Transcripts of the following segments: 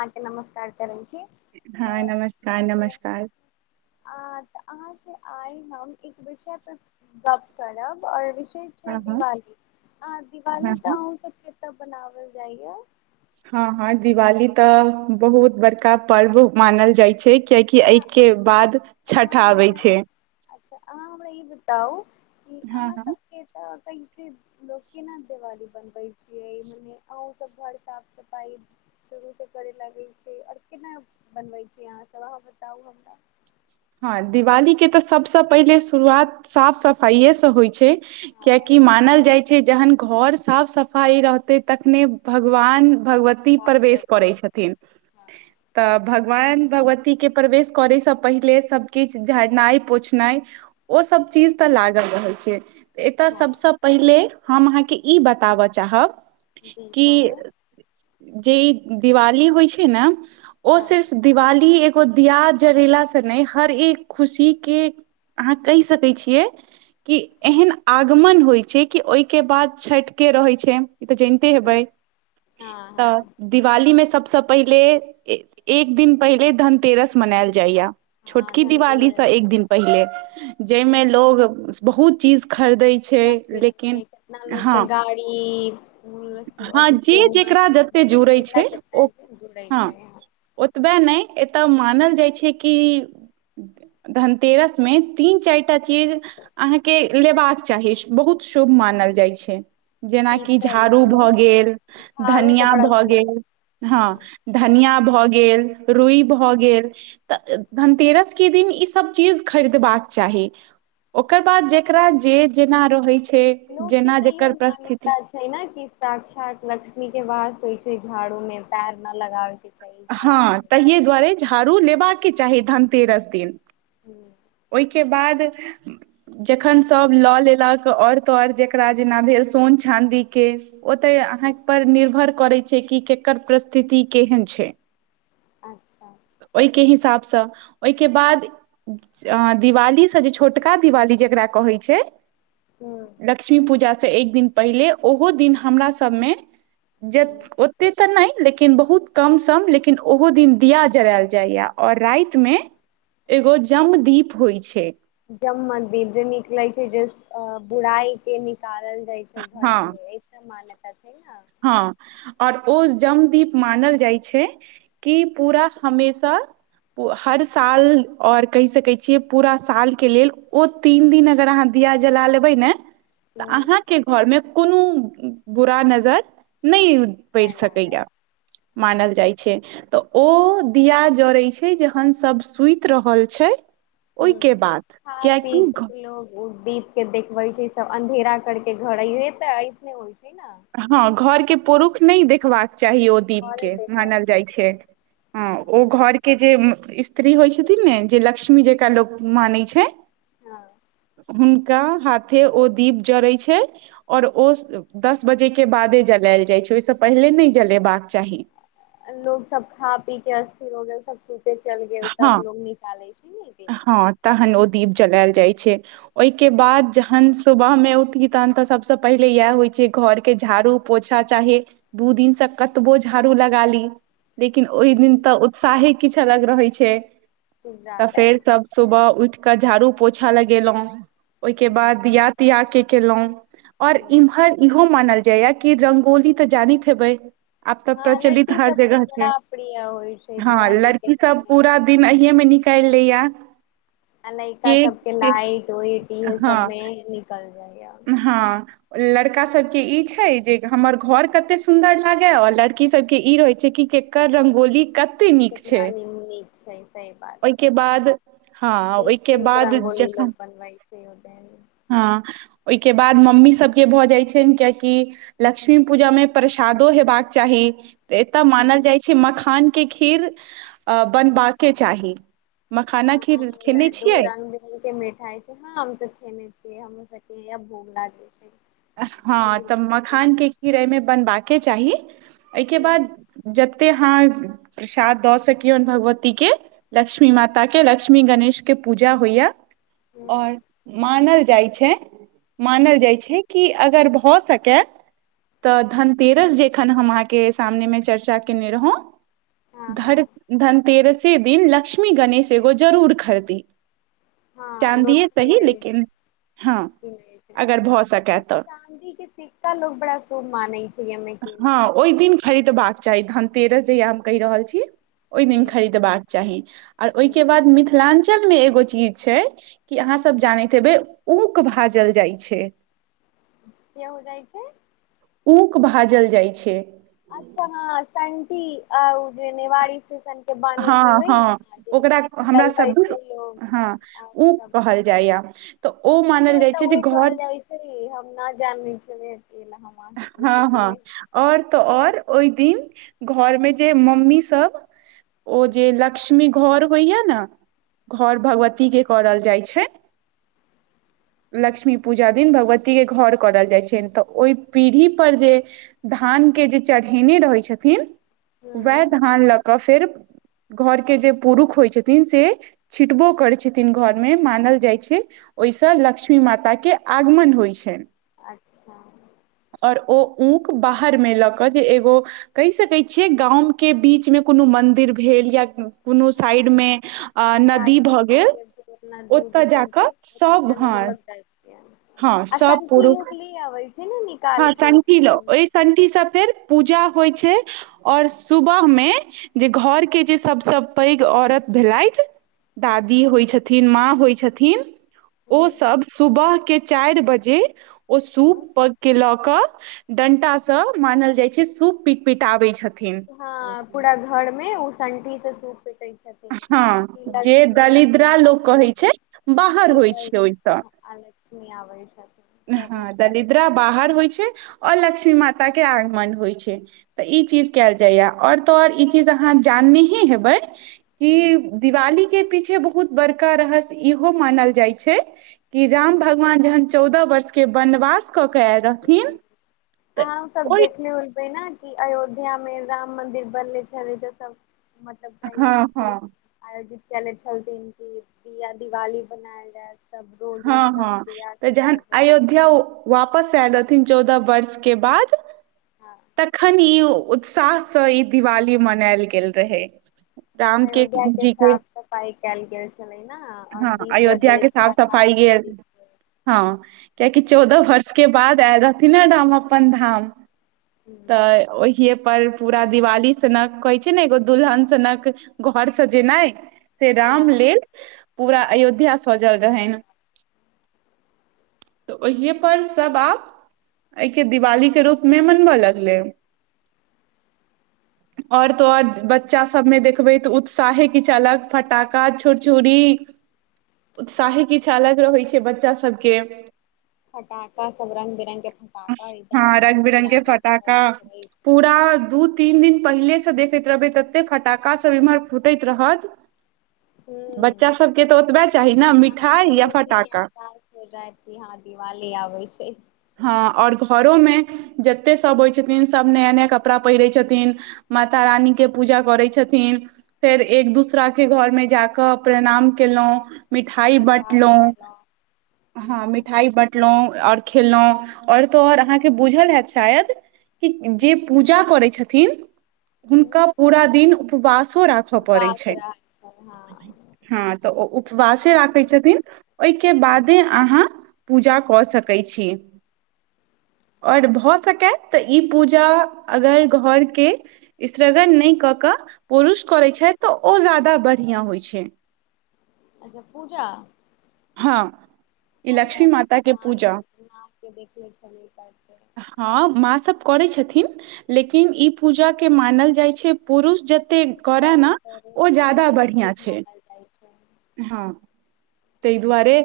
अहा नमस्कार के रजी हँ नमस्कार नमस्कार अहाँ से आइ हम एक विषय पर गप करब और वि छै हँ हँ दिवाली अ दिवाली हँ तऽ अह सब केत बनावल जाइया हँ हँ दिवाली तऽ बहुत बड़का पर्व मानल जाइ छै कियाकि तऽ एहिके बाद छठ आबै छै च्छा अहाँ हमरा ई बताउ कि हँ अहाँ हँ सब के त कैसे लोक के दिवाली बनबे छियै मने अ सब घर साफ सफाई शुरू से करे लागे र केना मनबै छैहाँ सब अ बता हमरा हँ दिवाली के तऽ सभसँ पहिले शुरुआत साफ सफाइए से होइ छै हँ कियकि मानल जाइ छै जहन घर साफ सफाइ रहतै तखने भगवान भगवती बात प्रवेश करै करती छथिन हँ तऽ भग वायान भगवती के प्रवेश करे से पहिले सब किछु झड़नाइ पोछनाइ ओ सब चीज तऽ लागल रहल छै एतय हँ सभसँ पहिले हम अहाँके ई बताबय चाहब जी कि कहूॅं जे दिवाली होइ छै ने ओ हँ सिर्फ दिवाली के दिया जरेला से नहि हर एक खुशी के अहाँ कहि सकै छियै कि एहन आगमन होइ छै कि ओहिके बाद छठि के रहैत छैन ई तऽ जानिते हेबै हँ तऽ हँ दिवाली मे सब सबस पहिले एक दिन पहिले धनतेरस मनायल जाइया हँ छोटकी दिवालीसँ धनतेरस एक दिन पहिले जाहिमे लोग बहुत चीज खरीदै छै र लेकिन कितना लोग तऽ हँ गाड़ी हँ अथि‌ जे सोना जेकरा जते जुड़ै छै ओ हँ [unintelligible] ओतबे नहि एतय मानल जाइ छै कि धनतेरस मे तीन चारिटा चीज अहाँके लेबाक चाही बहुत शुभ मानल जाइ छै जेनाकि पीतल ई झाड़ू सब ने भऽ गेल झाड़ू तऽ धनिया बड़ा भऽ गेल ह हँ धनिया भऽ गेल रुइ भऽ गेल तऽ धनतेरस के दिन ई सब चीज खरीदबाक चाही ओकर बाद जेकरा जे जेना रहैत छै लोक के जेना तऽ इो जकर परिस्थिति मान्यता छै ने कि साक्षात लक्ष्मी के वास होइ छै झाड़ूमे पेर न लगाबे चाही झाड़ू हँ तहिए दुआरे झाड़ू लेबाके चाही धनतेरस दिन हूँ ओहिके बाद जखन सभ लऽ लेलक आओर तऽ आओर जेकरा जेना भेल सोन चाँदी के ओ तऽ अहाँ ह पर निर्भर करै छै कि केकर परिस्थिति केहन छै अच्छा ओहि के हिसाब सँ ओहिके बाद दिवालीसँ जे छोटका दिवाली जेकरा कहै छै ह लक्ष्मी पूजाँ एक दिन पहिले ओहो दिन हमरा सभमे ओतेक तऽ नहि लेकिन बहुत कम सम लेकिन ओहो दिन दिया जरायल जाया और राति मे एगो जमदीप होइ छै जम दीप जे निकलै छै जे बुराई के निकालल जाइ छै घर हँ सँ एहि तऽ मान्यता छै न हँ आओर ओ जमदीप मानल जाइ छै कि पूरा हमेशा हर साल आओर कहि सकै छियै पूरा साल के लेल ओ तीन दिन अगर अहाँ दि या जला लेबै ने तऽ हुं, अहाँ के घर मे कोनो बुरा नजर नहि पड़ि नहि लागत सकैया मानल जाइ छै तऽ ओ दिया जड़ै छै जहन सब सुति रहल छै हूँ ओहिके बाद खा कियकि पीक लोक ओ दीप के देखबे छै सब अन्धेरा कर के घरे ते ऐसने होइ छै ने हँ घर के पुरुष नहि देखबाक चाही ओ दीप औरे के देखे मानल जाइ छै हँ ओ घर के जे स्त्री होइ छथिन ने जे लक्ष्मी जेकरा लोक मानै छै हँ हुनका हाथे ओ दीप जड़ै छै आओर ओ दस बजे के बादे जलायल जाइ छै ओहिसँ पहिले नहि जलेबाक चाही नौ बजे सब सुते चल गेल हँ तब लोग निकाले छै न इ दीप चलायल जाइ छै ओहिके बाद जहन सुबह मे उठही तहन तऽ सबसँ पहिले इएह होइ छै घर के झाड़ू पोछा चाही दू दिन सँ कतबो झाड़ू लगा ली लेकिन ओहि दिन दीप तऽ उत्साहे किछु अलग रहै छै तऽ जादा फेर सभ सुबह उठि कऽ झाड़ू पोछा लगेलहुँ ओहि के ह बाद दिया तिया के केलहु और इम्हर इहो मानल जाइये की रंगोली तऽ जानैत हेबै आब तऽ हँ प्रचलित लड़की हर सबके जगह छै बड़ा प्रिय होइ छै दिवाली के समय अहि मे निकाल लेया अलैका सबके लाइटोइट इह हँ सबमे निकल जाइया हँ लड़का सबके ई छै जे हमर घर कते सुन्दर लागे और लड़की सबके ई रहे छै कि केकर रंगोली कत कितना नीक छै सही बात छै ओहिके बाद हँ एक ओहिके बाद जखन से ओ देै [inaudible] हँ ओहिके बाद मम्मी सबके भऽ जाइत छैन कियेकि लक्ष्मी पूजामे परेशान सादो हेबाक चाही एतय मानल मे जाइ छै मखान के खीर अ बनबाके चाही मखाना हँ खीर खेने लड्डू छियै रंग बिरंग के मिठाइ छै हँ आम खेने छै [inaudible] से हमर सबके इहे भोग लागै छै हँ खीर तऽ भऽ गेल मखानके खीर एहिमे बनबाके चाही एहिके हूँ बाद जतेक अहाँ प्रसाद दऽ सकियौन भगवतीके लक्ष्मी हूँ माता के लक्ष्मी गणेश के पूजा होइया हूँ और मानल जाइ छै मानल हूँ, जाइ छै कि अगर भऽ सकय तऽ धनतेरस जे एखन हम अहाँके सामनेमे चर्चा कयने रहौ हँ हँ धनतेरसे दिन लक्ष्मी गणेश एगो जरूर खरदी हँ चाँदिे लोक सही खरीदै छै लेकिन हँ किनै अगर भऽ सकै छै चाँदी के सिक्का लोग बड़ा शुभ मानै छै मे क नहि लगा धन तेरस जहिया हम कहि रहल छी ओहि हूँ दिन खरीदबाक चाही आ हूँ हूँ ओहिके बाद मिथिलाञ्चलमे एगो चीज छै कि अहाँ सब जानैत हेबै ऊक भाजल जाइ छै के हो जाइ छै ऊक भाजल जाइ छै अच्छा हँ सन्टी नेवाड़ी से बानी हँ छैहि हँ नेग ओकरा हमरा सब जलवठ दिस ल हँ आ ऊक कहल जाइया तऽ ओ हमरो मानल ए जाइ तऽ छै जे उहे घर कहल जाइ छै हम नहि जानल छलियै तै लए हम अहाँसँ पूछली हँ कि हँ उहे आओर तऽ आओर ओहि दिन घर में जे मम्मी सब ओ जे लक्ष्मी घर होइया ने घर भगवतीक के करल जाइ छै लक्ष्मी पूजा दिन भगवतीक के घर करल जाइ छनि तऽ ओहि पीढ़ी पर जे धान के जे चढ़ेने रहै छथिन वेह हूँ धान ल कऽ फेर घर के जे पुरुष होइ छथिन से छिटबो करै छथिन घरमे मानल जाइ छै ओहिसँ लक्ष्मी माता के आगमन होइ छनि अच्छा आओर ओ ऊक बाहर मे लऽ कऽ जे एगो कहि सकैइ छियै गाँम के बीचमे कोनो मंदिर भेल या कोनो साईड में गाछ नदी उदी ओतय जा सत कऽ सभ ज हँ लगरक हँ आ सभ संठी पुरुष लोक ले आबै छै ने निकाल हँ के संठी ल हूँ ओहि संठी स फेर पूजा होइ छै आओर सुबह में जे घर के जे सबस पैघ औरत भेलथि दादी होइ छथिन माँ होइ छथिन ओ हँ सब सुबह के चारि बजे ओ सूप प ल क डंटा से मानल जाइ छै सूप पिट पिटाबई छथिन हां पूरा घर में ओ संठी से सूप पीटै हँ जे दलिद्रा माँ लोक के कहै छै बाहर होइ निकल छै ओहिसँ जाय आ लक्ष्मी आबै छथिन प्रवेश हँ करै दलिद्रा बाहर होय छै आओर लक्ष्मी माता के आगमन होय छै त ई चीज कयल जाइए आओर तो आओर ई चीज अहाँ जान नीहे हेबै कि छथिन दिवाली के पीछे बहुत बड़का रहस्य इहो मानल जाइ छै कि राम हुं भगवान जहन चौदह वर्षके वनवास कऽ क आएल रहथिन तऽ अहाँ सब ओई देखले होबै ने अयोध्या में राम मदिर बनले छलै तऽ सब मतलब हँ पहिने सँ हँ आयोजित चले छल दिन या दि वाली मनायल जायत सब रोड हँ उड सब हँ दिया तऽ के जहन प्रज्वलित अयोध्या वापस आयल रह न चौदह वर्ष के बाद हँ तखन ई उत्साहसँ ई दिवाली मनायल गेल रहय अयोध्या के साफ सफाई कयल गेल छलै ना और दीप प्रज्वलित कयक पड़ि गेल हँ कियाकि हूं चौदह वर्ष के बाद आयल रहथिन राम अपन धाम तऽ ओहिये पर पूरा दिवाली सनक कहै छै ना एगो दुलहन सनक घर सजेनाय से हँ रामलेल पूरा अयोध्या सजल रहैन [unintelligible] तऽ ओहिेए पर सब आप अई के दिवालीे रूपमे मनबय लगलै [inaudible] [unintelligible] आओर त आओर बच्चा सबमें देखबै तऽ उत्साहे किछु अलग फटाका छुरछुड़ी [unintelligible] उत्साहे किछ अलग रहैइ छै बच्चा सबके फटाका सब रंग बिरंग के फटाका एकदम हँ रंग कीन बिरंग के लागे छै पटाखा फोड़ै छै पूरा दू तीन दिन पहिले से देखैत रहबै तते फटाका सब इम्हर फूटैत रहत हूँ बच्चा सबके तऽ ओतबे चाही ने अहाँके मिठाई या पहिले से ही फटाका एहसास हो जाएत कि हँ दिवाली आबैय छै आओर घरो में जते सब होइ छथिन सब नया नया कपड़ा पहिरे छथिन माता रानी के पूजा करै छथिन फेर एक दोसरा के घर मे जााकऽ प्रणाम केलहुँं मिठाइ प्रसाद बँटलौं खयलहुँ हँ मिठाई बँटलौं आओर खेलौं आओर त आओर अहाँके बुझल हयत शायद कि जे पूजा करै छथिन थिन हुनका पूरा दिन उपवासो राखय पड़ै उपास छनि रहै छै, हँ हां तऽ ओ उपवासे राखै छथिन ओईके बादे अहाँ पूजा कऽ सकै छी [unintelligible] आओर भऽ सकय तऽ ई पूजा अगर घरके सृगण नहि कऽ कऽ पुरुष करैत छथि तऽ ओ जादा बढ़ियाॅं होइ छै अच्छा पूजा हाँ ई हमरा लक्ष्मी एतऽ तऽ माता के माय पूजा मायके देख लै छलै करते हाँ माँ सब कह लेकिन इ पूजा के मानल जाइ छै पुरुष जते करय करे ने करे ओ तऽ जादा ओतना बढ़ियाॅं शुभ छै मानल जाइ छै हाँ तहि दुआरे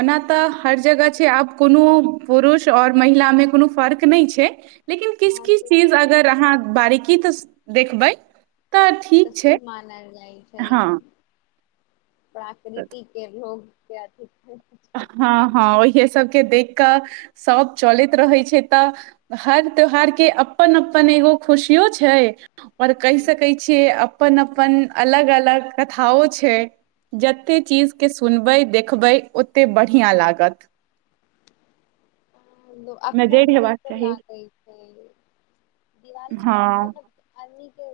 ओना तऽ हर जगह छै आब कोनो पुरुष आओर महिलामे को फर्क नहि छै लेकिन किछ हँ किछ से तऽ चीज छै अगर अहाँ बारीकी तऽ देखबै तऽ ठीक छै शुभ मनाल जाय छै हँ प्राकृतिक के भोग क इे सबके देख कऽ सब चलैत रहै छै तऽ हर त्यौहार के अपन अपन अपन एगो खुशियो छै आओर कहि सकैत छियै अपन अपन अलग अलग कथाओं छै जते चीजके सुनबै देखबै ओत ते बढ़ियाॅं लागत आ खूब नजरि हेबाक नीको चाही लागै छै दिवाली हँ मतलब अम के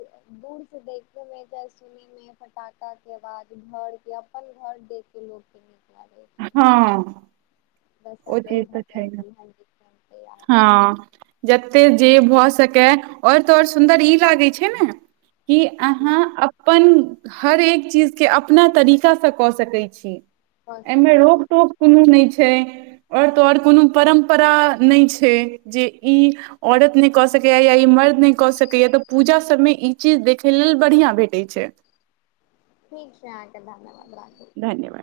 दूर से देखे में चाहे सुने मे पटाका के आवाज घर के अपन घर दे के लोटे मे हाँ बस आ जाउ हाँ जते जे भऽ सकै और तऽ ओर सुन्दर ई लागे छै ने कि अहाँ अपन हर एक चीजके अपना तरीकासे कऽ सकै छी भऽ एमे सकैत छै रोकटोक कोनो नहि छै ओर तऽ ओर कोनो परम्परा नहि छै जे ई औरत नहि कऽ सकैय या ई मर्द नहि कऽ सकैया तऽ पूजा सबमे ई चीज देखै लेल बढ़ियाॅं भेटै छै ठीक छै अहाँके धन्यवाद राखू धन्यवाद